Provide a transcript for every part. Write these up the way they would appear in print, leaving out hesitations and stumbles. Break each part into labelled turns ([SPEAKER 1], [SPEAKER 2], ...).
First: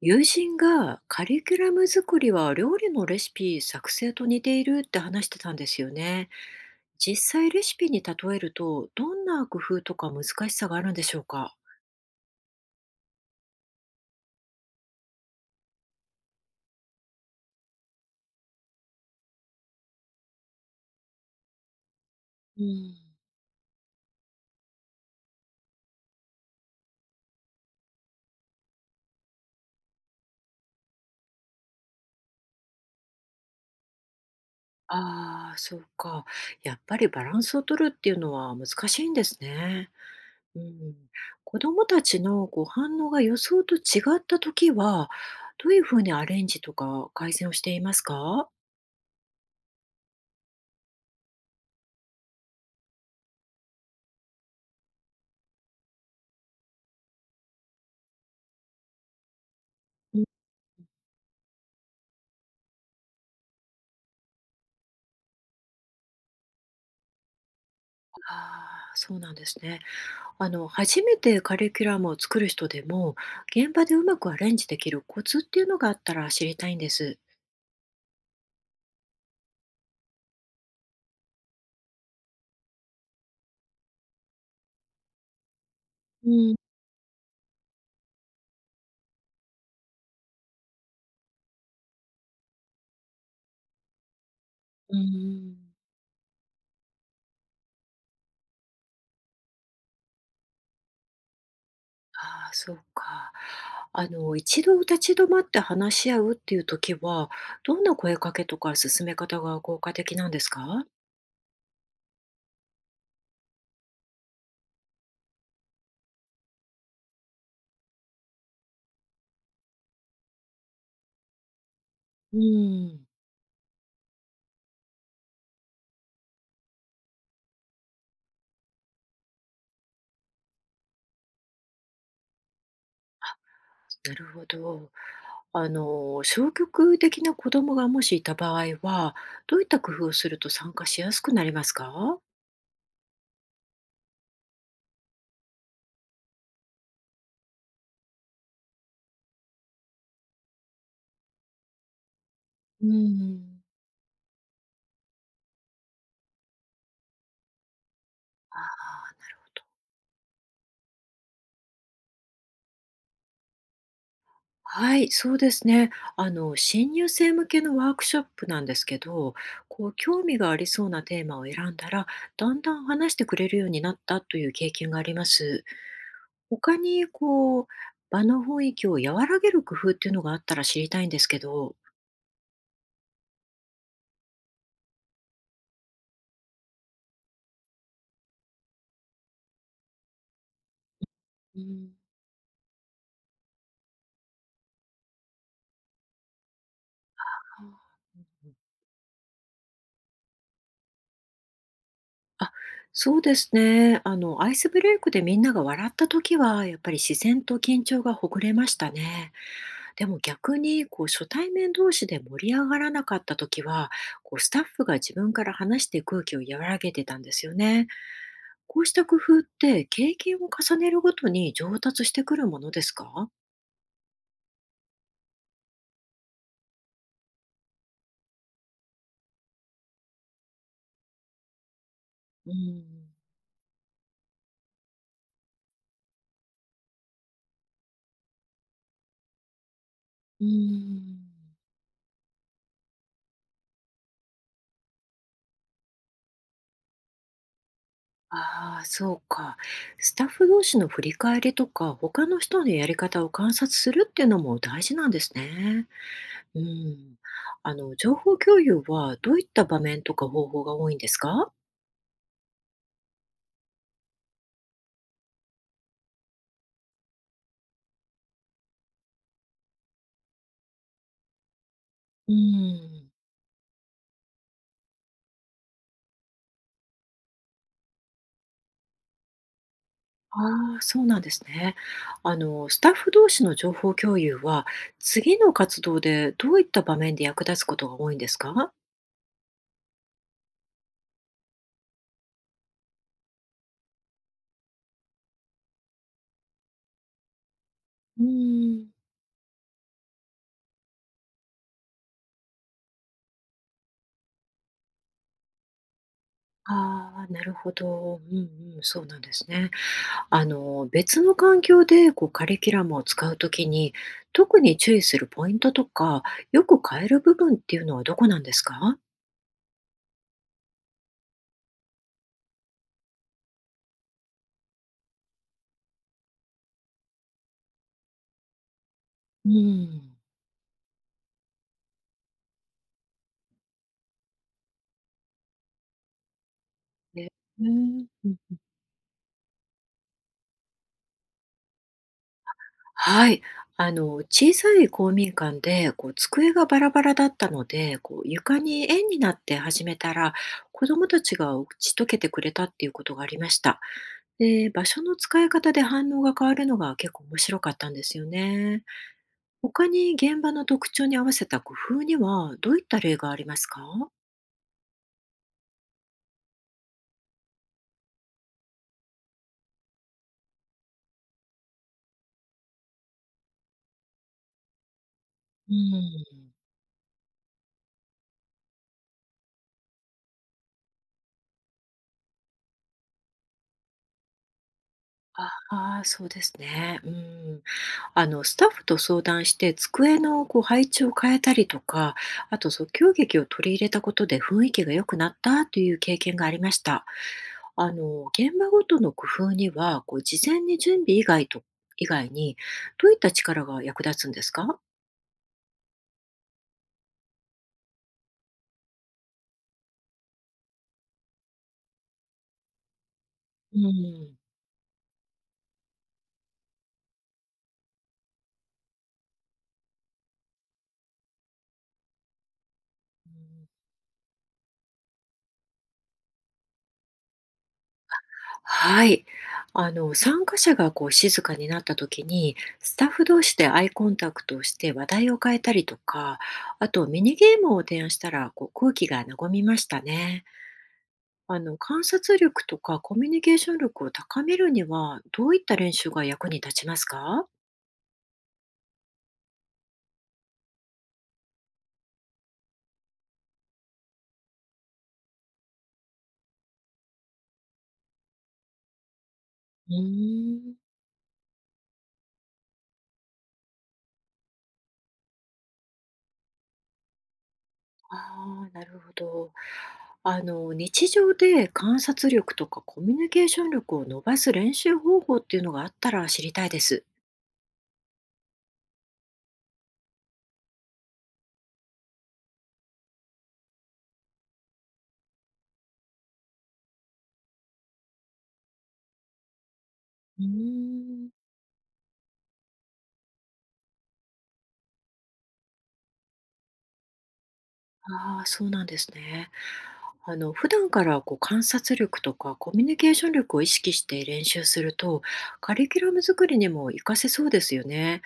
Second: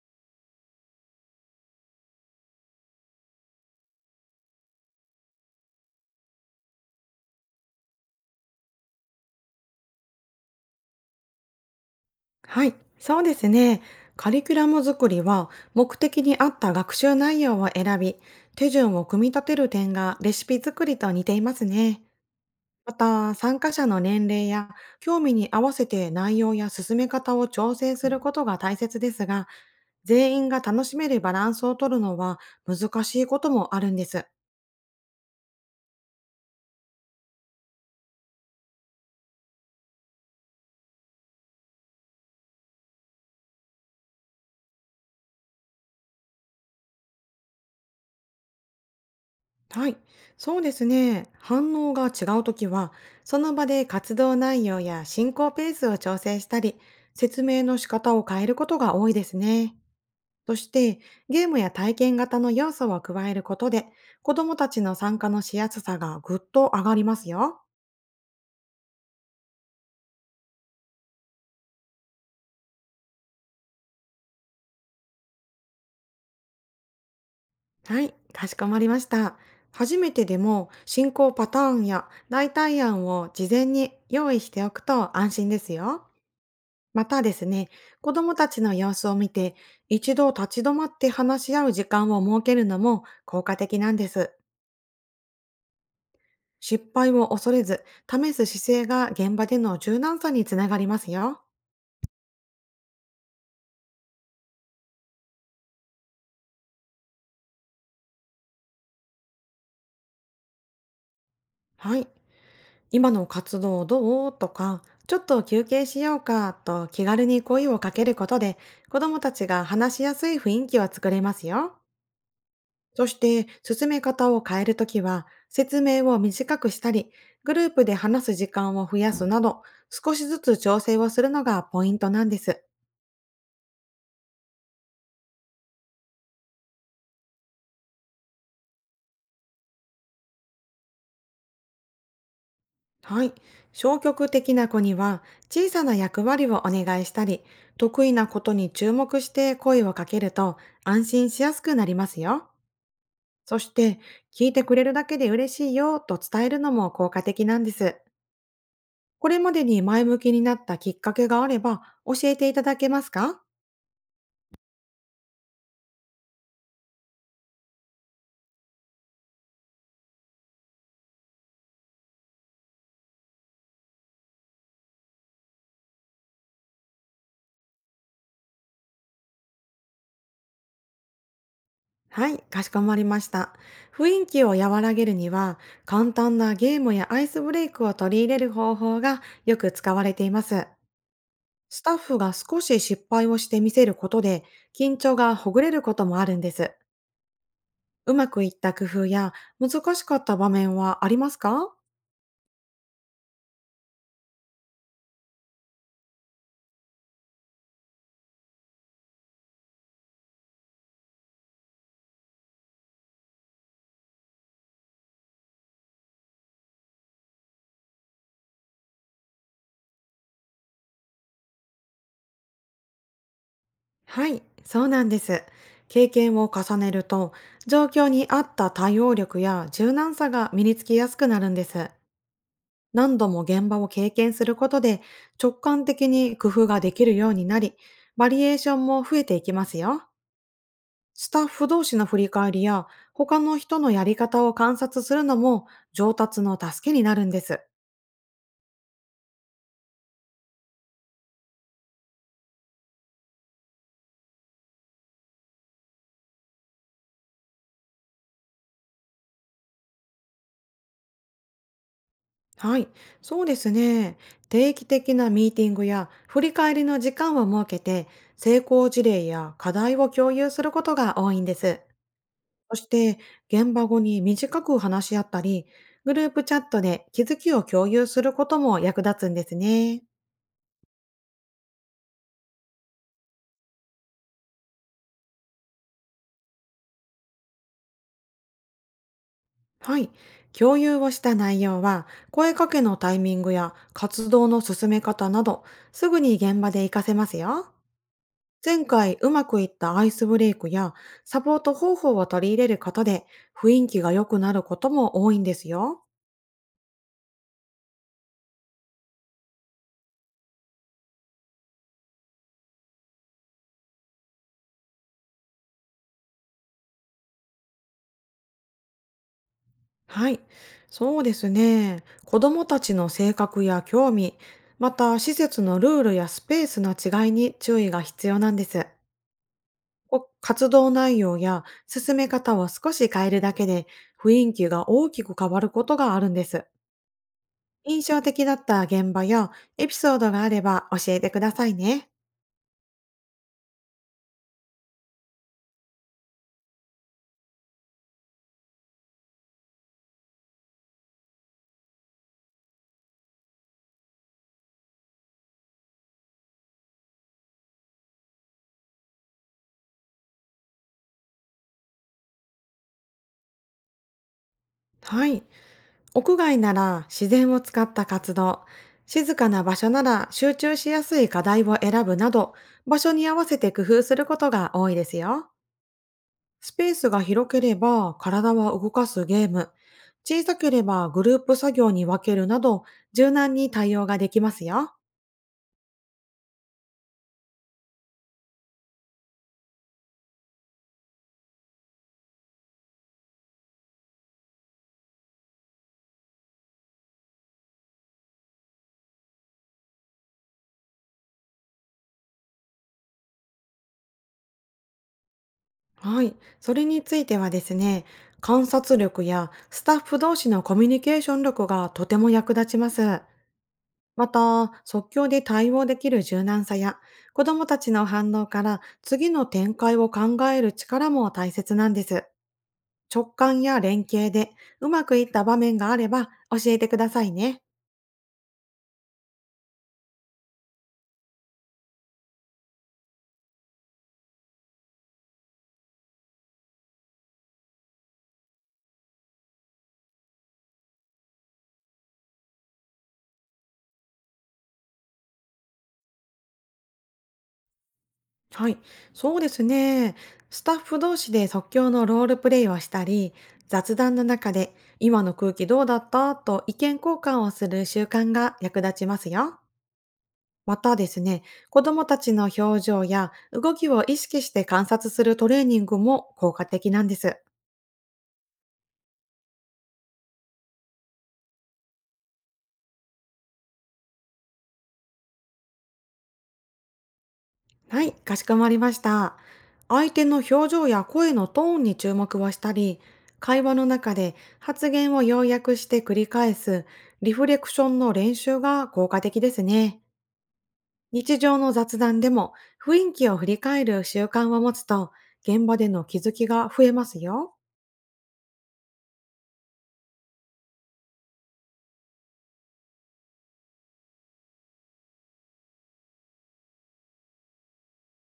[SPEAKER 1] 友人がカリキュラム作りは料理のレシピ作成と似ているって話してたんですよね。実際レシピに例えるとどんな工夫とか難しさがあるんでしょうか？
[SPEAKER 2] はい、そうですね。カリキュラム作りは目的に合った学習内容を選び、手順を組み立てる点がレシピ作りと似ていますね。
[SPEAKER 1] う
[SPEAKER 2] ま
[SPEAKER 1] ん。
[SPEAKER 2] た、参加者の年齢や興味に合わせて内容や進め方を調整することが大切ですが、全員が楽しめるバランスを取るのは難しいこともあるんです。
[SPEAKER 1] ああー、そうか。やっぱりバランスを取るっていうのは難しいんですね。うん。子どもたちの反応が予想と違った時はどういうふうにアレンジとか改善をしていますか？
[SPEAKER 2] はい、そうですね。反応が違うときは、その場で活動内容や進行ペースを調整したり、説明の仕方を変えることが多いですね。
[SPEAKER 1] うん。
[SPEAKER 2] そして、ゲームや体験型の要素を加えることで、子どもたちの参加のしやすさがぐっと上がりますよ。
[SPEAKER 1] ああー、そうなんですね。初めてカリキュラムを作る人でも、現場でうまくアレンジできるコツっていうのがあったら知りたいんです。
[SPEAKER 2] はい、かしこまりました。初めてでも進行パターンや代替案を事前に用意しておくと安心ですよ。
[SPEAKER 1] うん。
[SPEAKER 2] またですね、子供たちの様子を見て、一度立ち止まって話し合う時間を設けるのも効果的なんです。
[SPEAKER 1] うん。
[SPEAKER 2] 失敗を恐れず、試す姿勢が現場での柔軟さにつながりますよ。
[SPEAKER 1] ああ、そうか。一度立ち止まって話し合うっていう時は、どんな声かけとか進め方が効果的なんですか？
[SPEAKER 2] はい。今の活動どうとか、ちょっと休憩しようかと気軽に声をかけることで、子供たちが話しやすい雰囲気を作れますよ。
[SPEAKER 1] うん。
[SPEAKER 2] そして、進め方を変えるときは、説明を短くしたり、グループで話す時間を増やすなど、少しずつ調整をするのがポイントなんです。
[SPEAKER 1] なるほど。消極的な子供がもしいた場合は、どういった工夫をすると参加しやすくなりますか？
[SPEAKER 2] はい。消極的な子には、小さな役割をお願いしたり、得意なことに注目して声をかけると、安心しやすくなりますよ。
[SPEAKER 1] うん。
[SPEAKER 2] そして、聞いてくれるだけで嬉しいよと伝えるのも効果的なんです。
[SPEAKER 1] ああ、
[SPEAKER 2] こ
[SPEAKER 1] なる
[SPEAKER 2] れ
[SPEAKER 1] ほ
[SPEAKER 2] ま
[SPEAKER 1] ど。
[SPEAKER 2] でに前向きになったきっかけがあれば、教えていただけますか？
[SPEAKER 1] はい、そうですね。新入生向けのワークショップなんですけど、興味がありそうなテーマを選んだら、だんだん話してくれるようになったという経験があります。他に、場の雰囲気を和らげる工夫っていうのがあったら知りたいんですけど。
[SPEAKER 2] はい、かしこまりました。雰囲気を和らげるには、簡単なゲームやアイスブレイクを取り入れる方法がよく使われています。
[SPEAKER 1] う
[SPEAKER 2] ス
[SPEAKER 1] ん。
[SPEAKER 2] タッフが少し失敗をしてみせることで、緊張がほぐれることもあるんです。うまくいった工夫や難しかった場面はありますか？
[SPEAKER 1] あ、そうですね。アイスブレイクでみんなが笑った時は、やっぱり自然と緊張がほぐれましたね。でも逆に初対面同士で盛り上がらなかった時はスタッフが自分から話して空気を和らげてたんですよね。こうした工夫って経験を重ねるごとに上達してくるものですか？
[SPEAKER 2] はい、そうなんです。経験を重ねると、状況に合った対応力や柔軟さが身につきやすくなるんです。
[SPEAKER 1] うん。
[SPEAKER 2] 何度も現場を経験することで直感的に工夫ができるようになり、バリエーションも増えていきますよ。
[SPEAKER 1] うーん。
[SPEAKER 2] スタッフ同士の振り返りや他の人のやり方を観察するのも上達の助けになるんです。
[SPEAKER 1] ああ、そうか。スタッフ同士の振り返りとか、他の人のやり方を観察するっていうのも大事なんですね。うん。情報共有はどういった場面とか方法が多いんですか？
[SPEAKER 2] はい、そうですね。定期的なミーティングや振り返りの時間を設けて成功事例や課題を共有することが多いんです。
[SPEAKER 1] う
[SPEAKER 2] そし
[SPEAKER 1] ん。
[SPEAKER 2] て、現場後に短く話し合ったり、グループチャットで気づきを共有することも役立つんですね。
[SPEAKER 1] ああ、そうなんですね。スタッフ同士の情報共有は、次の活動でどういった場面で役立つことが多いんですか？
[SPEAKER 2] はい。共有をした内容は、声かけのタイミングや活動の進め方など、すぐに現場で活かせますよ。
[SPEAKER 1] うー
[SPEAKER 2] 前
[SPEAKER 1] ん。
[SPEAKER 2] 回うまくいったアイスブレイクやサポート方法を取り入れることで雰囲気が良くなることも多いんですよ。
[SPEAKER 1] ああ、なるほど。うん。うん、そうなんですね。別の環境でカリキュラムを使うときに、特に注意するポイントとか、よく変える部分っていうのはどこなんですか？
[SPEAKER 2] はい、そうですね。子どもたちの性格や興味、また施設のルールやスペースの違いに注意が必要なんです。
[SPEAKER 1] うーん。
[SPEAKER 2] こ活動内容や進め方を少し変えるだけで雰囲気が大きく変わることがあるんです。
[SPEAKER 1] ね。う
[SPEAKER 2] 印象的だ
[SPEAKER 1] ん。
[SPEAKER 2] った現場やエピソードがあれば教えてくださいね。
[SPEAKER 1] はい。小さい公民館で、机がバラバラだったので、床に円になって始めたら、子供たちが打ち解けてくれたっていうことがありました。で、場所の使い方で反応が変わるのが結構面白かったんですよね。他に現場の特徴に合わせた工夫には、どういった例がありますか？
[SPEAKER 2] はい。屋外なら自然を使った活動、静かな場所なら集中しやすい課題を選ぶなど、場所に合わせて工夫することが多いですよ。
[SPEAKER 1] うん。
[SPEAKER 2] スペースが広ければ体は動かすゲーム、小さければグループ作業に分けるなど、柔軟に対応ができますよ。
[SPEAKER 1] ああ、そうですね。うん。スタッフと相談して机の配置を変えたりとか、あと即興劇を取り入れたことで雰囲気が良くなったという経験がありました。現場ごとの工夫には、事前に準備以外と、以外に、どういった力が役立つんですか？
[SPEAKER 2] はい。それについてはですね、観察力やスタッフ同士のコミュニケーション力がとても役立ちます。
[SPEAKER 1] う
[SPEAKER 2] ま
[SPEAKER 1] ん。
[SPEAKER 2] た、即興で対応できる柔軟さや、子供たちの反応から次の展開を考える力も大切なんです。直感や連携でうまくいった場面があれば教えてくださいね。
[SPEAKER 1] はい。参加者が静かになった時に、スタッフ同士でアイコンタクトをして話題を変えたりとか、あとミニゲームを提案したら空気が和みましたね。観察力とかコミュニケーション力を高めるには、どういった練習が役に立ちますか？
[SPEAKER 2] はい、そうですね。スタッフ同士で即興のロールプレイをしたり、雑談の中で今の空気どうだったと意見交換をする習慣が役立ちますよ。
[SPEAKER 1] うーん。
[SPEAKER 2] またですね、子どもたちの表情や動きを意識して観察するトレーニングも効果的なんです。
[SPEAKER 1] ああ、なるほど。日常で観察力とかコミュニケーション力を伸ばす練習方法っていうのがあったら知りたいです。
[SPEAKER 2] はい、かしこまりました。相手の表情や声のトーンに注目をしたり、会話の中で発言を要約して繰り返すリフレクションの練習が効果的ですね。
[SPEAKER 1] うーん。
[SPEAKER 2] 日常の雑談でも雰囲気を振り返る習慣を持つと現場での気づきが増えますよ。
[SPEAKER 1] ああ、そうなんですね。普段から観察力とかコミュニケーション力を意識して練習すると、カリキュラム作りにも活かせそうですよね。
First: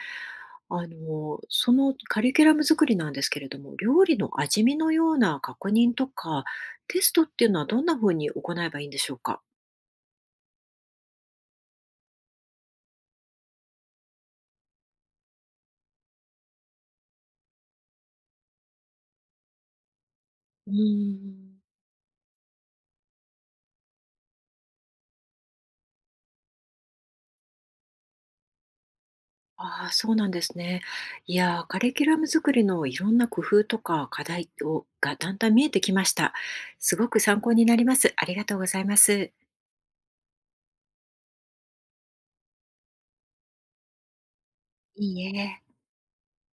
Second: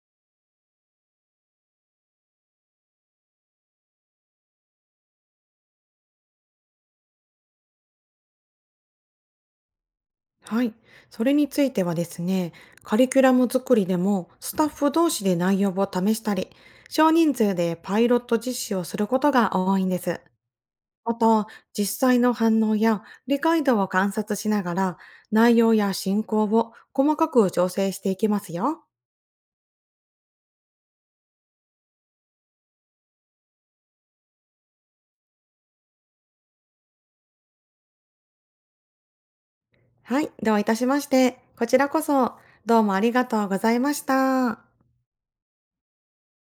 [SPEAKER 1] そのカリキュラム作りなんですけれども、料理の味見のような確認とか、テストっていうのはどんな風に行えばいいんでしょうか？
[SPEAKER 2] はい。それについてはですね、カリキュラム作りでもスタッフ同士で内容を試したり、少人数でパイロット実施をすることが多いんです。
[SPEAKER 1] うー
[SPEAKER 2] あと、
[SPEAKER 1] ん。
[SPEAKER 2] 実際の反応や理解度を観察しながら、内容や進行を細かく調整していきますよ。
[SPEAKER 1] ああ、そうなんですね。いやー、カリキュラム作りのいろんな工夫とか課題をがだんだん見えてきました。すごく参考になります。ありがとうございます。
[SPEAKER 2] はい。どういたしまして。こちらこそ、どうもありがとうございました。
[SPEAKER 1] いいえ。